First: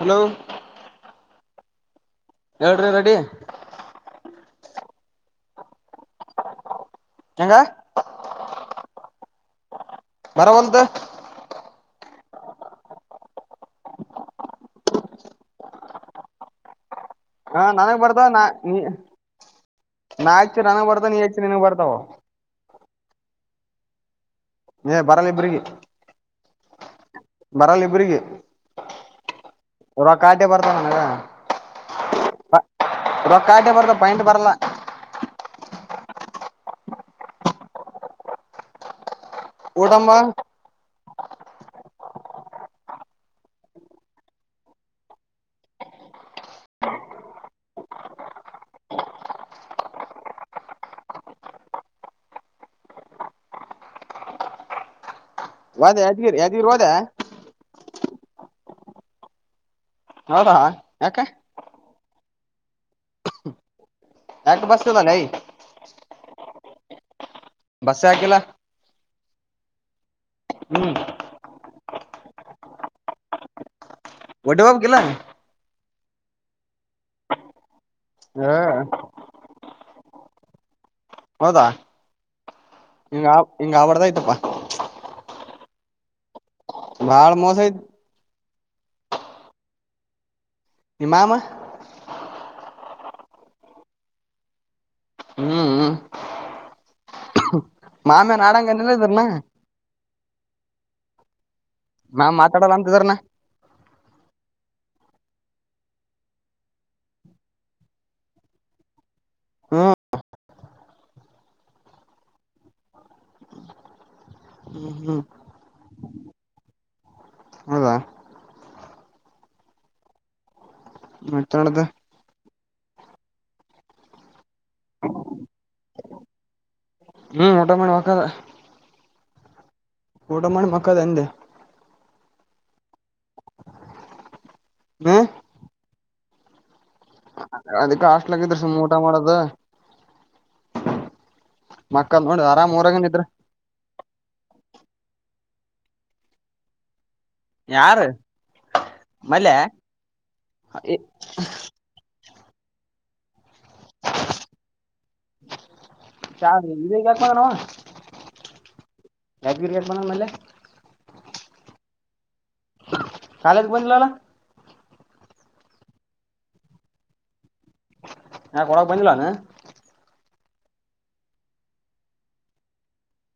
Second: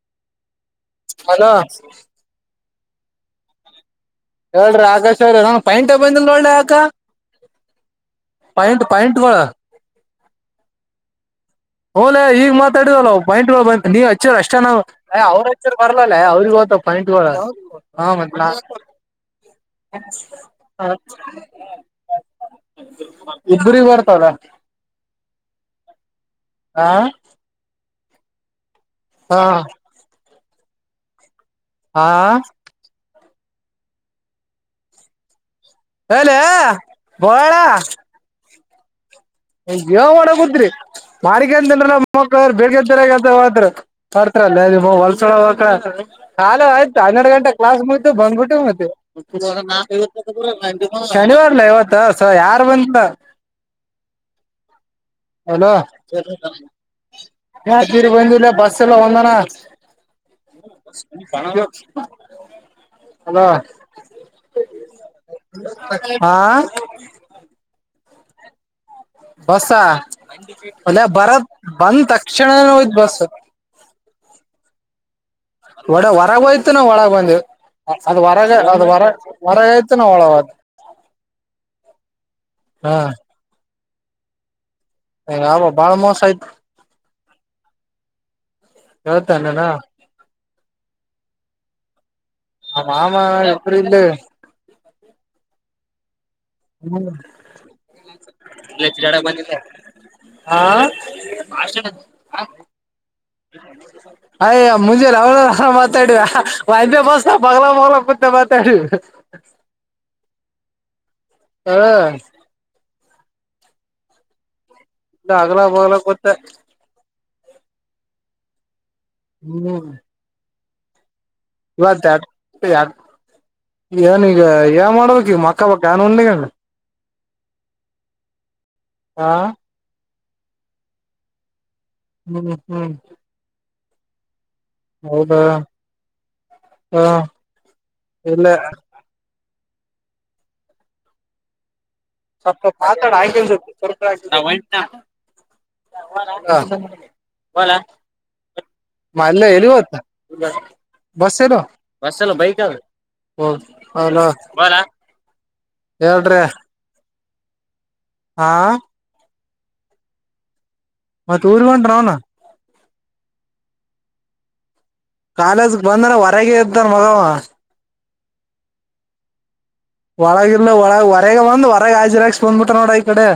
Hello.. hello.. ಎಏ್ರ ready. ಹೇಳ್ರಿ ಆಕಾಶ್ರ ನನ್ ಪೈಂಟ ಬಂದಿಲ್ಲ ನೋಡಳ್ಳೆ ಆ.. ಕೆಂಗ. ಪ್ಯಾಂಟ್ ವಳ. ಮರ ಒಂತ.. ಹಓಲ ಈಗಗ್ ಮಾತಾಡಿದಲ್ಲ ಪಾಯಿಂಟ್ ಬ ನೀವ ಹಚ್ಚ ಅಷ್ಟ ಅವ್ರರು ಹಚ್ಚರ್ ಬರ್ಲಲ್ಲ ಅವ್ರಗ.. ಪನ್ನಿಟಳ ನನಗ್ ಹ ಮ.. ಬರ್ತಾವ ನಾ ನೀ ನಾ ಹಚ್ಚಿ ನನಗ್ ಹ. ಬರ್ತಾವ ನೀ ಹಚ್ಚಿ ನಿನಗ್ ಬರ್ತಾವ ಇಬ್ರ ಬರ್ತದ. ಬರಲ್ಲ ಇಬ್ರಗಿ.. ಆ. ಬರಲ್ಲ ಇಬ್ರಿಗೆ ಹಾ ರ ಕಾಟೆ ಬರ್ತಾನ ನನಗ. ಹಾ. ರೊಕ್ಕಾಟೆ ಬರ್ತ ಪಾಯಂಟ್ ಬರಲ್ಲ.. ಲ ಬಯಳ.. ಒ ಜೀವ ಊಟಂಬ ಮಾಡಗದ್ರಿ.. ಮಾರಿಕಂತನ್ ಮ ಬೇಳ್ಗಂತ ಹ ಹೊರ್ತಲ್ಲ ಹೊಲ್ಸಳ ಹಕ್ಕಳ.. ಕಾಲ ಆಯ್ತು ಹನ್ನೆರಡು ಗಂಟೆ ಕ್ಲಾಸ್ ಮುಗತು ಬಂದ್ಬಿಟ್ಟು ಮತ್ತೆ.. ಶನಿವಾರಲ ಇವತ್ತ ಸ ಯಾರು ಬಂತ.. ಹದ ಯಾದ್ಗೀರಿ ಯಾದಗೀರಿ ಹೋದ.. ತಿರುಬಂದೂ ಇಲ್ಲ ಬಸ್ಸ ಎಲ್ಲ ಒಂದಾನ.. ಹೌದಾ ಯಾಕ ಅದ.. ಆಟ ಬಾಸತ ಬಾನ.. ಹ.. ಕ ಆಕಲ್ಲ.. ಬಸ ಅಲ್ಲ ಬರತ್.. ಬಂದ್ ತಕ್ಷಣ ಹೋಯ್ತ್ ಬಸ್. ವಟೆ ಬಾಬ ಗಲ್ಲ.. ಒಡೆ ಹೊರಗಯ್ತೆ ನಾವು ಒಳಗ ಬಂದ್ ಅದ್ ಹ ಹೊರಗ ಅದ್ ಹೊರ ಹೊರಗ ಯ್ತೆ ನಾ ಒಳಗ. ಹೌದಾ ಹಾ ಹಿಂಗ ಹಿಂಗ ಆಬಡ್ದ ಆಯ್ತಪ್ಪಾ. ಹ ಅಬಾಳ ಮೋ ಸ ಆಯತು. ಭಾಳ ಮೋಸ ಐತ. ಹತಾನನಾ. ನಿ ಮಾಮ. ಮಾಮ ಎಪ್ರ ಇಲ್ಲ. ಹ್ಮ್ ಹ್ಮ ಮಾಮೇನ್ ಆಡಂಗನಿಲ್ಲ ಚ ಇದ್ರನ ಬ ಮಾಮ ಹಾ ಮಾತಾಡಲ್ಲ ಅಂತಿದ್ರನ ಅಯ ಮುಜೆ ಲಾವಣ ಮಾತಾಡ ವ ಬಸ್ ಬಲ ಬಲ ಪತ್ತ ಮಾತಾಡ. ಹ್ಮ ಹಾ. ಹ್ಮ್ ಹ್ಮ್ ನಗರಾ ಬಾಗ್ಲ ಕೊಟ್ಟೆ. ಹೌದಾ ಹ್ಮ್. ಮದ್ಯನದ. ಯಾರ್ಡ್ ಎನ್ ಈಗ ಏನ ಮಾಡಡಬೇಕ ಈಗ ಮಕ್ಕೊ ಬೇಕ್ ಏನ ಉಂಡ ಕೆಂದ. ಹ್ಮ್ಮ್ ಹಲೋ [unintelligible] ಆ. ಊಟ ಮಾಡಿ ಮಕ್ಕದ ಅಂದೆ. [unintelligible] ಹ್ಮ್. ಹ್ಮ್ ಹೌದಾ ಹಾ. ಅದಕ ಹಾಸ್ಟೆಲ್ ದಾಗ ಇದ ಸುಮ್ಮ್ ಊಟ ಮಾಡೋದ. ಮಕ್ಕದ್ ನೋಡ ಸ್ವಲ್ಪ ಆರಾಮ್ ಹೊತ ಊರಾಗನ್ ಹಾಕೋಣ ಇದ್ರ ಆಯ್ತ್. [unintelligible] ನಾ ಹೊಂಟಿನಿ ನಾ. [unintelligible] ಹೋಗಣ ಯಾರ ಬಂದೆ ಮಲ್ಯ ಏನ ಇವತ್ [unintelligible] ಬಸ್ [unintelligible] ಬಸ್. [unintelligible] ಬೈಕ್ [unintelligible] ಹ್ಮ್ ಹ ಹ ಹೋಗಣ. ಸರ್ ಇಲ್ಲಿ ಇಲ್ಲ ಕಣನೋ. ಹಾ. ಯಾದಗಿರಿ [unintelligible] ಇನ್ನ ಮೇಲೆ. ಮತ್ತ ಊರಿಗ ಹೊಂಟ ರೋಹಣ. ಕಾಲೇಜಗ ಬಂದಿಲ ಅಲ್ಲೋ. ಕಾಲೇಜ್ ಬಂದ್ರ ಹೊರಗೆ ಇರ್ತಾನ ಮಗಾ ಅವ. ಯಾಕ ಒಳಗ ಬಂದಿಲ್ಲ ಅವ ಇನ್ನ. ಒಳಗಲ್ಲ ಒಳಗ ಹೊರಗ ಬಂದ ಹೊರಗೆ ಹಾಜಿರಾಸ್ ಬಂದ್ಬಿಟ ನೋಡ್ರ ಈ ಕಡೆ.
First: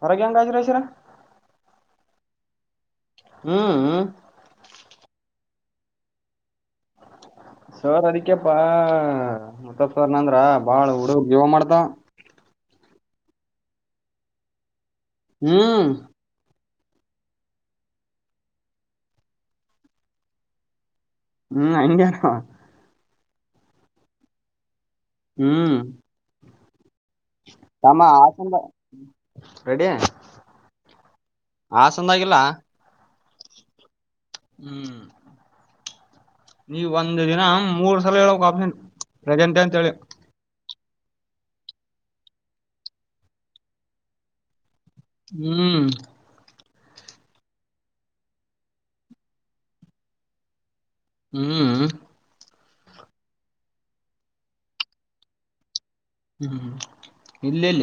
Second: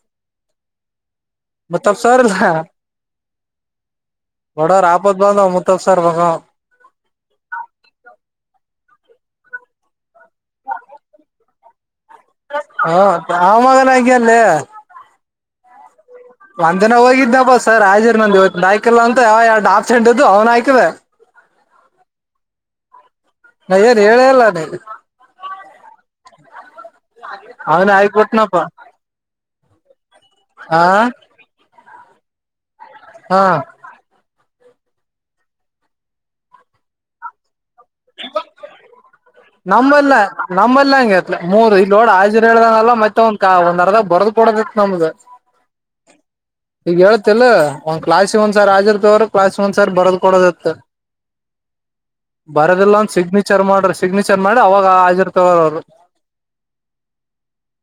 ಹೊರಗೆ ಹೆಂಗ [unintelligible] ಹ ಹ್ಮ್ ಬಡವರ ಆಪತ್ ಬಂದವ [unintelligible] ತ್ತಸರ್ ಮಗಾ ಅವ. ಸರ್ ಅದಿಕ್ಯಪ್ಪಾ ಮತ್ತಪ್ ಸರ್ ನಂದ್ರ ಬಾಳ ಹುಡುಗುರ ಜೀವ ಮಾಡ್ತವ. ಹ ಆ ಮಗನು ಹಂಗೆ ಲೆ. ಹ್ಮ್. ಒಂದ್ನ ಹೋಗಿದ್ನಪ್ಪ ಸರ್ ರಾಜಿರ ನಂದ ಇವತ್ತ [unintelligible] ಕಿಲ್ಲ ಅಂತ ಅವ ಯಾರ್ಡ್ ಆಪ್ಸಂಟ್ ಇದ್ದು ಅವ್ನ ಆಕಿದ. ಹ್ಮ್ ಹಂಗೆ. [unintelligible] ನ ಏನ್ ಹೇಳೆ ಇಲ್ಲ ನಿನ. ಹ್ಮ್. ಅವನ ತಮ್ಮ ಹಾಕ್ಬಿಟ್ನಪ್ಪ [unintelligible] ರೆಡಿ ಹಾ ಅಸ. ಚಂದಾಗಿಲ್ಲ. ಹ. ಹ್ಮ್ ನೀ ಒಂದ ದಿನ ಮೂರ್ ಸಲ ಹೇಳ ಬೇಕ್ ಆಪ್ಷನ್. ಪ್ರಜಂಟ ಅಂತ ಹೇಳಿ. ನಮ್ಮಲ್ಲಿ ಹಂಗ ಏತಲ್ ಮೂರ್ ಈಗ ನೋಡ ಹಾ ಜೆರೋ ಹೇಳ್ದನಲ್ಲ ಮತ್ತ ಒಂದ ಕ ಒಂದ್ ಅರ್ದ ಬರದ ಕೊಡೋದ. ಹ್ಮ್. ಈಗ ಹೇತಿಲ್ಲ ಒಂದ್ ಕ್ಲಾಸ್ ಒಂದ್ ಸರ್ ಆಿರ್ತವ್ರರು ಕ್ಲಾಸ್ ಒಂದ್ ಸರ್ ಬರದ್ ಕೊಡದತ್ತ ಹ್ಮ್ ಬರೋದಿಲ್ಲ ಅಂದ ಸಿಗ್ನಿಚರ್ ಮಾಡ್ರಿ ಸಿಗ್ನಿಚರ್ ಮಾಡಿ ಅವಾಗ ಹಾಜಿರ್ತವ ಅವರು ಹ್ಮ್್ಮ ಇಲ್ಲ ಇಲ್ಲ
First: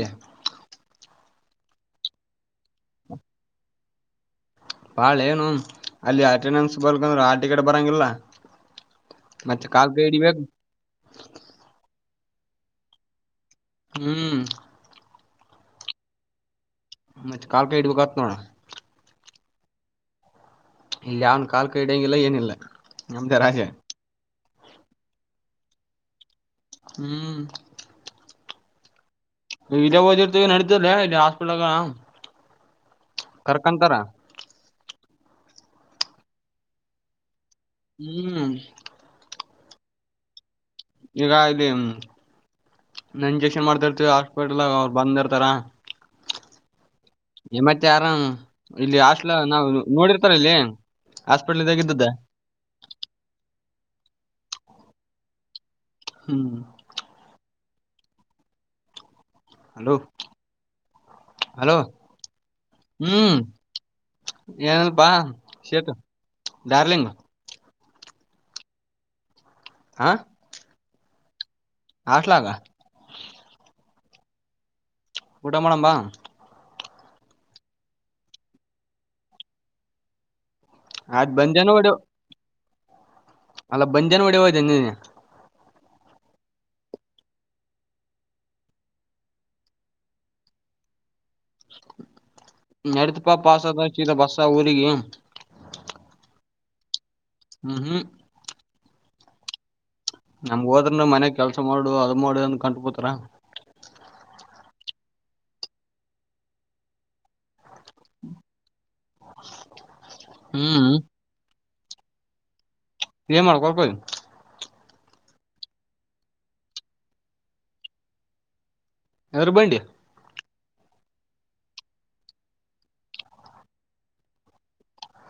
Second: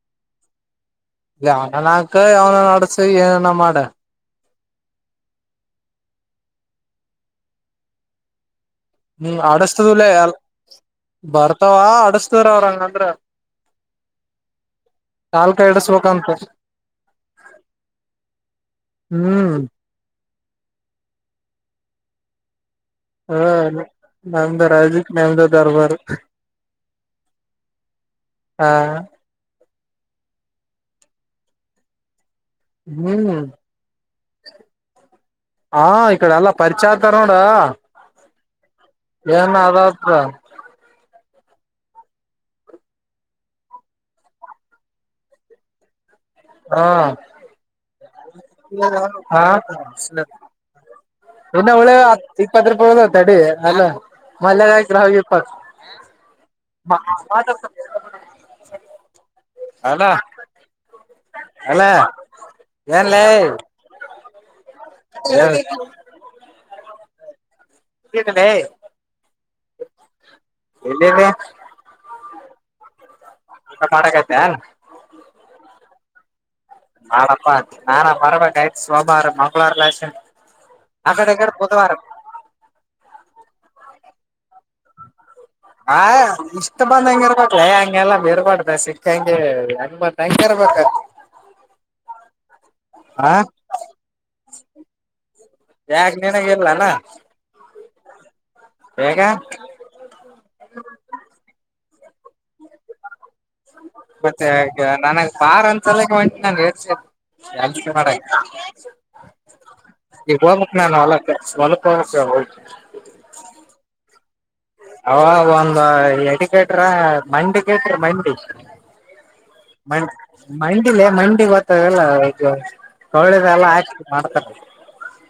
ಯಾವನ ಹಾಕ ಯಾವನ ಅಡಸ ಏನನ ಮಾಡ ಬಾಳೇನು ಅಲ್ಲಿ ಅಟೆಂಡೆನ್ಸ್ ಬಲ್ಕಂದ್ರೂ ಆ ಟಿಕೆಟ್ ಬರೋಂಗಿಲ್ಲ ಹ್ಮ್ ಅಡಸ್ತದಲ್ಲೇ ಎಲ್ ಬರ್ತಾವ ಅಡಸ್ತ್ರ ಅವ್ರಂಗಂದ್ರ ಹ್ಮ್ ನಾಲ್ಕ ಎರಡಸ್ಲಕ ಅಂತ ಮತ್ತೆ ಕಾಲ್ ಕಾಯ ಇಡ್ಬೇಕ ಆತ್ ನೋಣ ಹ್ಮ್ ಇಲ್ಲಿ ಯಾವನ್ ಕಾಲ್ ಕ ಇಡಂಗಿಲ್ಲ ಏನಿಲ್ಲ ನಮ್ದೇ ರಾಜೆ ನ್ಯಮದ ರಾಜುಕ್ ನ್ಯಮದ ದರ್ಬಾರ್ ಹ್ಮ್. ಹಾ. ನಿ ಇದೆ ಓದಿರ್ತಿ ನಡಿತೈತ್ಲೆ ಇಲ್ಲಿ ಹಸ್ಪಿಟಲ್ ದಗ. ಹ್ಮ್ ಕರ್ಕಂತಾರ. ಹಾ ಇಕಡೆ ಎಲ್ಲ ಪರಿಚಾ ಆತರ ನೋಡ. ಹ್ಮ್ ಅದ ಈಗ ಇಲ್ಲಿ ಇಂಜೆಕ್ಷನ್ ಮಾಡ್ತಿರ್ತಿವಿ ಹಾಸ್ಪಿಟಲ್ಾಗ ಅವರು ಬಂದಿರ್ತಾರ ಹಾ ಮತ್ತೆ ಆರಾಮ ಇಲ್ಲಿ ಅಷ್ಟಲ ಹಾ ನಾವ್ ನೋಡಿರ್ತಾರ ಇಲ್ಲಿ ಹಾಸ್ಪಿಟಲ್ ಇನ್ನ ಇದ್ದಾಗ ಉಳೆ ಇದ್ದದ್ದ ಇಕ್ ಪತ್್ರ ಪಳದ ತಡಿ ಅಲ್ಲ ಮಲ್ಲಗಾಯತ್್ರ ಹಪ್ಪ ಹ್ಮ್ ಹಲೋ ಅದಾ ಹಲೋ ಅಲ್ಲ ಏನ್ಲ್ಲ ಬಾ ಸತ ದಾರ್ಲಿಂಗ್ [unintelligible] ಹಾ ಎಲ್ಲಿದೆ ಆಾಟಲಾಗ ಎ ಮಾಡಕೈತ ಊಡ ಮಡಂಬಾ ನಾಳಪ್ಪಾ ನಾಾನ ಬರಬೇಕ ಆಯ್ತ್ು ಸೋಮಾರ ಮಂಗ್ವಾರಲ ಆಯ್ತ್ ಅಕ್ಕಡೆಕಡೆ ಬಂದೇನು ಬುಧವಾರ ಹೊಡಿ ಅಲ್ಲ ಬಂಜನ್ ಹೊಡಿ ಹೋಯ್ದಿ ಹ ಇಷ್ಟ್ ಬಂದಂಗ ಇರ್ಬಲ ಹಂಗೆಲ್ಲ ಬಿರ್ಬಾರಡ್ದ ಸಿಕ್ಕಂಗೆ ಹೆಂಗ ಬ ಹಂಗ ಇರ್ಬ [unintelligible] ನತಪ್ಪಾ ಪಸದ ಸ ಬಸ್ಸಾ ಊರಿಗೆಗೆ ಲ್ಲ ಹ್ಮ್ ಹೇಗ ನಮ್ಗ್ ಹೋದ್ರನು ಮನ್ಯಗ್ ಕೆಲ್ಸ ಮಾಡು ಅದ್ ಮಾಡು ಅಂದ ಕಂಟ್ಪತ್ರರ ಮತ್ತೆ ನನ ಪಾರ್ ಅಂತಲಕ್ಕೆಂಟ ನಾನ ಮಾಡ ಈಗ ಹೋಗಕ್ ಹ್ಮ್ ನಾನು ಹೊಲಕ್ಕ ಹೊಲಕ್ ಹೋಗಕ್ಕೆ ಹೋಗತಿ ಏನ್ ಮಾಡ್ಕೊಳ್ಕೋ ಹ ಒಂದು ಎಡಿ ಕೆಟ್ರ ಮಂಡಿ ಕೆಟ್ರ ಮಂಡಿ ಎದ್ರ ಬಂಡಿ ಮ ಮ ಿಲ್ಲ ಮಂಡಿ ಗೊತ್ತ ಎಲ್ಲಳೆದ ಎಲ್ಲ ಹಾಕ ಮಾಡ್ತಾರೆ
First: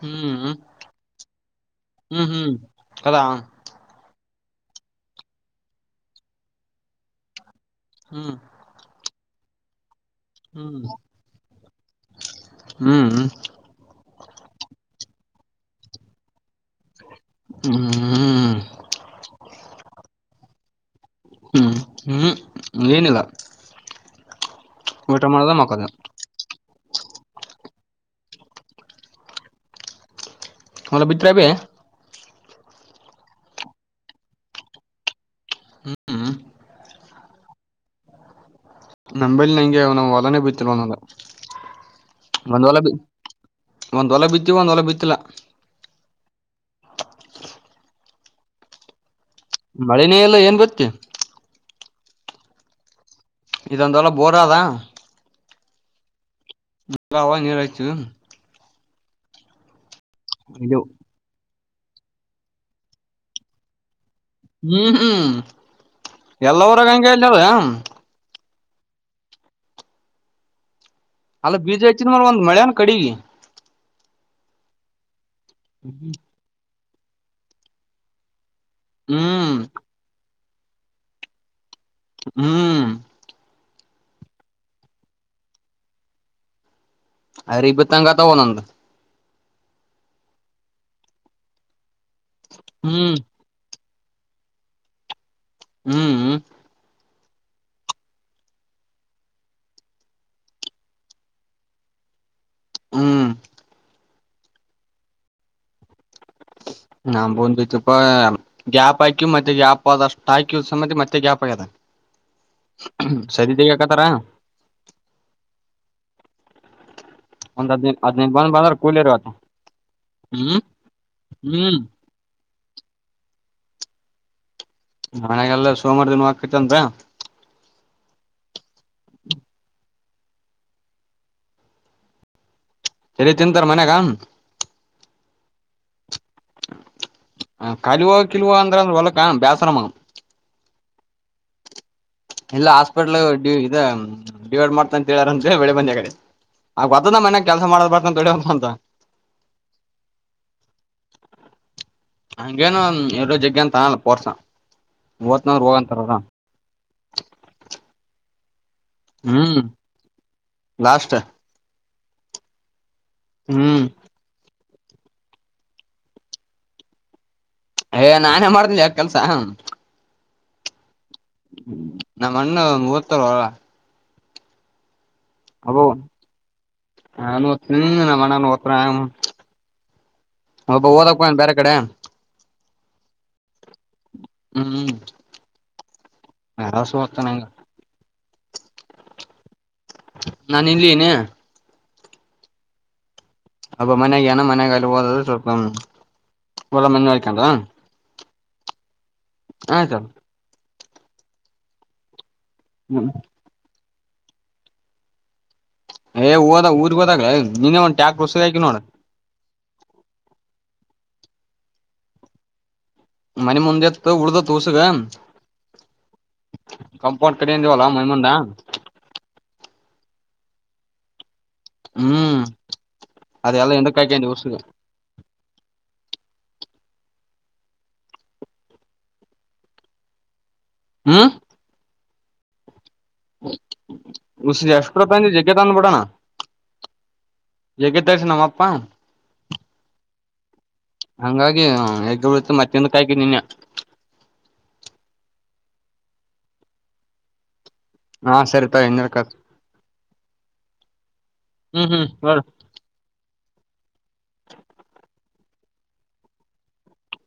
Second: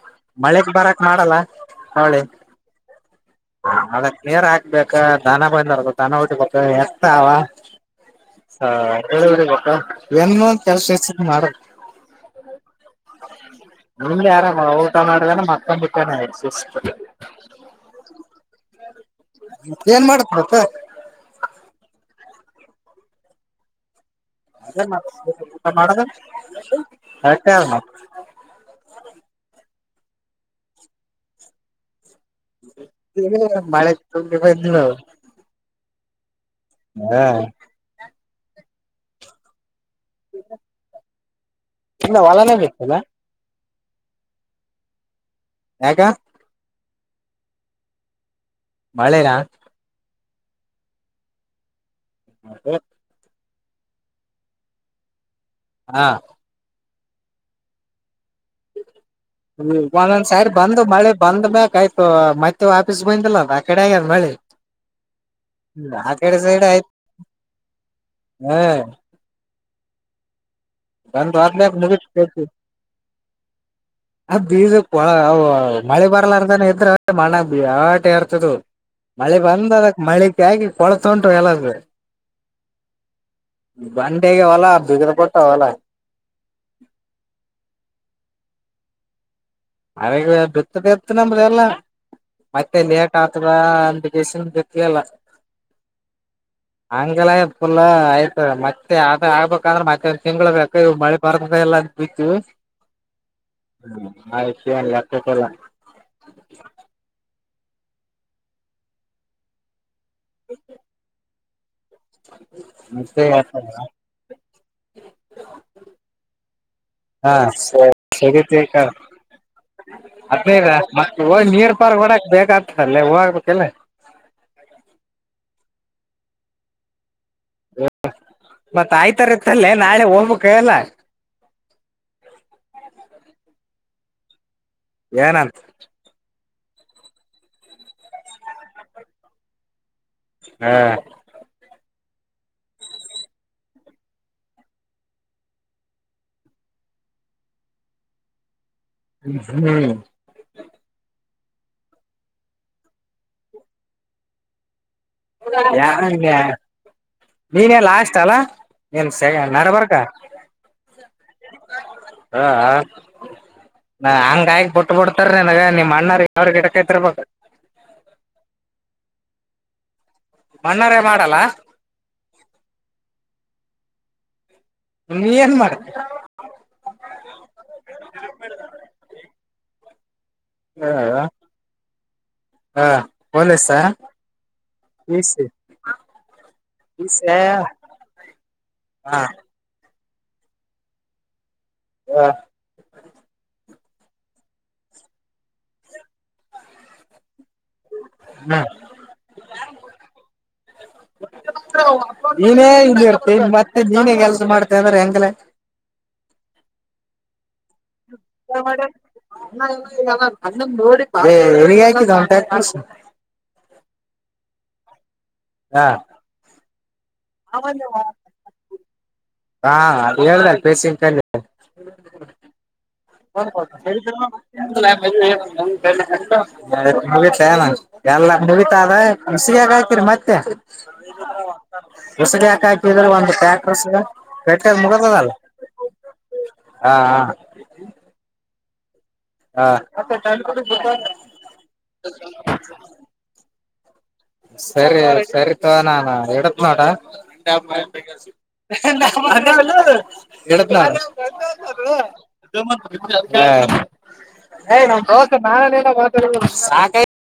ಹ್ಮ್ ಮಳೆಕ್ ಬರಕ್ ಮಾಡಲ್ಲ ಅವಳಿ ಹ್ಮ್ ಹ್ಮ್ ಹೌದಾ ನೀರ್ ಹಾಕ್ಬೇಕ ದನ ಬಂದವರ್ಬೇಕ ದನ ಉಟ್ಟಬೇಕು ಎಕ್ತ ಅವ ಹ್ಮ್ ಸ ಗತ್ತ ನ್ ಹ್ಮ್ ಕೆಲಸ ಹೆಸ ಮಾಡ ಹ್ಮ್ ನಿಮ್ ಯಾರಾಮ ಊಟ ಮಾಡಿದಾನ ಮಕ್ಕೊಂದ ಬಿಕ್ಕಾನೇ ಆಯತ ಹ್ಮ್ ಏನ್ ಮಾಡತ್ ಮತ್ತ ಹ್ಮ್ ಹ್ಮ್ ಹ್ಮ ಏನಿಲ್ಲ ಊಟ ಮಕ್ಕದ ಮಾಡದ ಅಕ್ಕ ಮಲ್ಲ ಬಿಟ್ರ ಇಬ ಮಳೆ ಹ್ಮ್ ಹಾ ನಂಬಲ್ಲಿ ನಂಗೆ ಅವ ನವು ಒಲನೆ ಬಿತಿಲ್ವ ಇಲ್ಲ ಒಳನ ಬೇಕಲ್ಲ ಒಂದ್ ವಲ ಬಿತ್ತತಿ ಒಂದ್ ವಲ ಬಿತ್ತಿಲ್ಲಾ ಹಕ ಮಳೆನಾ ಮಳೆನೇ ಎಲ್ಲ ಏನ್ ಗೊತ್ತ ಹ ಹ ಇದು ಅಂತ ಅವಲ ಬೋರದಾ ಹಾ ನೀಾವ ನೀರ ಆಯ್ತು ಹ್ಮ ಒಂದೊಂದ್ ಸ ಇದು ಬಂದ ಮಳೆ ಬಂದ ಮ್ಯ ಆ್ತು ಮತ್ತೆ ಆಫಪೀಸ್ ಬಂದಿಲ್ಲ ಅ ಆ ಕಡೆ ಆಗ್ಯಾರ ನಳಿ ಹ್ಮ್ ಹ್ಮ್ ಎಲ್ಲವರಗ ಹಂಗೆ ಹೇಳ್ದಾವ ಹ್ಮ್ ಅಲ್ಲ ಹೋದ್ಮ್ಯಾಕ್ ಬೀಜ ಮುಗಿತ್ ಹೆಚ್ಚಿದ್ ಮ್ರ ಒಂದ್ ಮಳೆಾನ ಕಡಿಗೆ ಅದ್ ಬೀಜಕ್ ಮಳೆ ಬರಲಾರದಾನ ಇದ್ರೆ ಮಣ್ಣ ಬ್ಯಾಟೆರ್ತದ ಮಳೆ ಹ್ಮ್ ಬಂದ ಅದಕ್ ಮಳಿಗ್ ಆಗಿ ಕೊಳತ ಉಂಟು ಎಲ್ಲಾದರು ಹ್ಮ್ ಬಂಟೆಗೆ ಹೊಲ್ಲ ಬಿಗದ ಪಡ್ಟ್ಟಾ ಹೊಲ್ಲ ಅರಿ ಇಬ್ಬ ತಂಗತ ಹನು ಅ ಬಿತ್ ಬಿತ್ ನಮ್ರ ಎಲ್ಲಾ ಮತ್ತೆ ಹ್ಮ್ ಲೇಟ್ ಆತದ ಅ ೇಶ ಕತಲ್ಲ ಹ್ಮ್್ಮ ಹಂಗಲ್ಲ ಫುಲ್ ಆಯ್ತ ಮತ್ತೆ ಅ ಆಗ್ಬೇಕಂದ್ರೆ ಮತ್ತೆ ಶಮ್ಗಳು ಬೇಕ ಇ ಮಳಿ ಪರ್ಲ್ಲ ಇತ್ತು ಹ್ಮ್ ಹ ನಷ ಯಕ್ಕಲ್ಲ ಸ್ವಪ ಗ್ಯಾಪ್ ಆಾಕು ಮತ್ತೆ ಗ್ಯಾಪ್ ಆದಷ್ಟು ಹಾಕ್ಯ ಸಮತಿ ಮತ್ತೆ ಗ್ಯಾಪ್ ಆಗ್ಯದ ಮತ್ತೆ ಸರಿದಗಕತಾರಾ ಹಮ್ ಹಾ ಸ ಹದ್ನೈದು ಹದ್ನೈದು ಸರಿ ಬಂದ್ ಬಂದ್ರ ಕೂಲಿರ್ ಇವತ್ತ ಹ್ಮ್ ಅದೇ ಹ್ ನೀರ್ ಹ್ಮ್ ಪಾರ್ಕ್ ಹೊಡಕ್ ಬೇಕಾಗ್ತ ಅಲ್ಲೇ ಹೂಾಗಬೇಕಲ್ಲ ನಣಾಗಲ್ಲ ಸೋಮಾರದನ್ ಆಕತಂದ್ರ ಮತ್ತ ಆಯ್ತರ ಇತ್ತಲ್ಲೇ ನಾಳೆ ಹೋಗ್ಬೇಕ ಎಲ್ಲ [inaudible] ಮನೆ ಕಾಮ ಏನ ಹ ಕಲುವ ಕಿಲವ ಅಂದ್ರಂದ್ರ ಹೊಲಕ ಬೇಾಸರ ಮಗ ಹ್ಮ್ ಇಲ್ಲಾ ಹಾಸ್ಪಿಟ್ಲ್ಡಿ ಇದ ಡಿವೈಡ್ ಮಾಡ್ತ ಅಂತ ಹೇಳಾರಂದ ಬೆಳೆ ಬಂದೆ ಕಡೆ ಆ ಗದ ಮನ್ಯಾಗ ಕೆಲಸ ಮಾಡದ್ ಬರ್ತ ಅಂತ ಅಂತ ಹ್ಮ್ ಹಂಗೇನು ಎರಡು ಜಗ್ಂತ ತಾನಲ್ಲ ಪೋರ್ಸ ಓತ್ನಂದ್ರ ಯ ಹೋಗಂತಾರ ಅವ್ರ. ನೀನೇ ಲಾಸ್ಟ್ ಅಲ್ಲ ಏನ್ ಸ ಹ್ಮ್ ನಡ ಬರ್ಕ ಲಾಸ್ಟ್ ಹ ಹ್ಮ್ ಹಂಗ ಗಾಯಕಟ್ಟ ಬ ಬಿಡ್ತಾರ ನನಗ ನೀನ್ ಮಾಡಣ್ಣಾರ ಯಾವ್ರ ಗಿಡಕೈತ್ರ್ ಬ ಏ ನಾನೇ ಮಾಡ್್ದನಿ ಯ ಕೆಲ್ಸ ಮಣ್ಣಾರೆ ಮಾಡಲ್ಲ ್ಮ ನಮ್ಮ ಅಣ್ಣ ಒ ಓದ್ತಾರಳ ನೀ ಏನ್ ಮಾಡ ಅಬೋ ನ ನಣ ನತ್ರ ಹಬ ಓದನ್ ಬೇರೆ ಕಡೆ ಹಾ ಲಸಾ ಹ್ಮ್ ನಸು ಪಿ ಹತ ಸಿ ನಂಗ ಹಾ ನಾನ ಇಲ್ಲಿ ನೆ ಹಾ ಅಬ್ ಮನ್ಯಾಗ ನ ಮನೆಗಲಿ ಹೋದ್ರ ಸ್ವಲ್ಪ ಒಳ್ಳ ಮ ಹಕೊಂಡ್ರ ಹ್ಮ ಆಯ್ತ ನೀನೇ ಇಲ್ಲಿ ಇರ್ತ ಮತ್ತೆ ನೀನ್ೇ ಕೆಲ್ಸ ಮಾಡ್ತಾ ಅ್ರ ಹೆಂಗಲ್ಲ ಏ ಓದ ಊರ್ಗ್ ಗೋದಾಗ ನೀ ಒಂಟ ಣ ನೋಡಿಗಂಟ್ಯಾ ಮಾಡ ಮನೆ ಮುಂದೆತ್ತು ಉಡ್ದತ್ಸಗ ಹಾ ಕಂಫೋರ್ಟ್ ಕ್ದವಲ್ಲ ಮಮಾ ಹಾ ಅ ಹೇಳಸ ಹ್ಮ್ ಹಬ ಅದೆಲ್ಲ ಹಿಂದಕ್ ಹಾಕಂದಿ ಉಸಗ [unintelligible] ನವತ ಏನ ಎಲ್ಲ ನವತ ಅದ ಬಸಿಗೆಗ ಆಯತರಿ ಮತ್ತೆ ಹ್ಮ್ ಹೊಸ ಕಕ ಒಂದು ಪ್ಯಾಕ್ಟ್ಟ ಉಸಿದ ಎಷ್ಟರ ಮುಗತದ ತಂದಿ ಜಗ್ಗೆ ತಂದ್ ಹ ಹೇಗೆ ತಳ್ಸಿ ನಮ್ಮಪ್ಪಾ ಹಂಗಾಗಿ ಹೆಗ್ಗ ಉಳುತ್ತ ಮತ್ತಂದು ಕಾಯ್ಕ ನಿನ್ಯ ಸರಿ ಸರಿತವಾ ನಾನ ಹೇಳಡತ್ ನೋಡ ಹಾ ಸರಿ ಎಡತ್ನ ತಗೋ ಇನ್ನರ್ ಕಾಕ ಹ್ಮ್ ಹ್ಮ್ [unintelligible] ನೋಡ ದಮ್ಮ ಹ ಯ ನಮ ದೋಸ್ ನಾನಲ್ಲ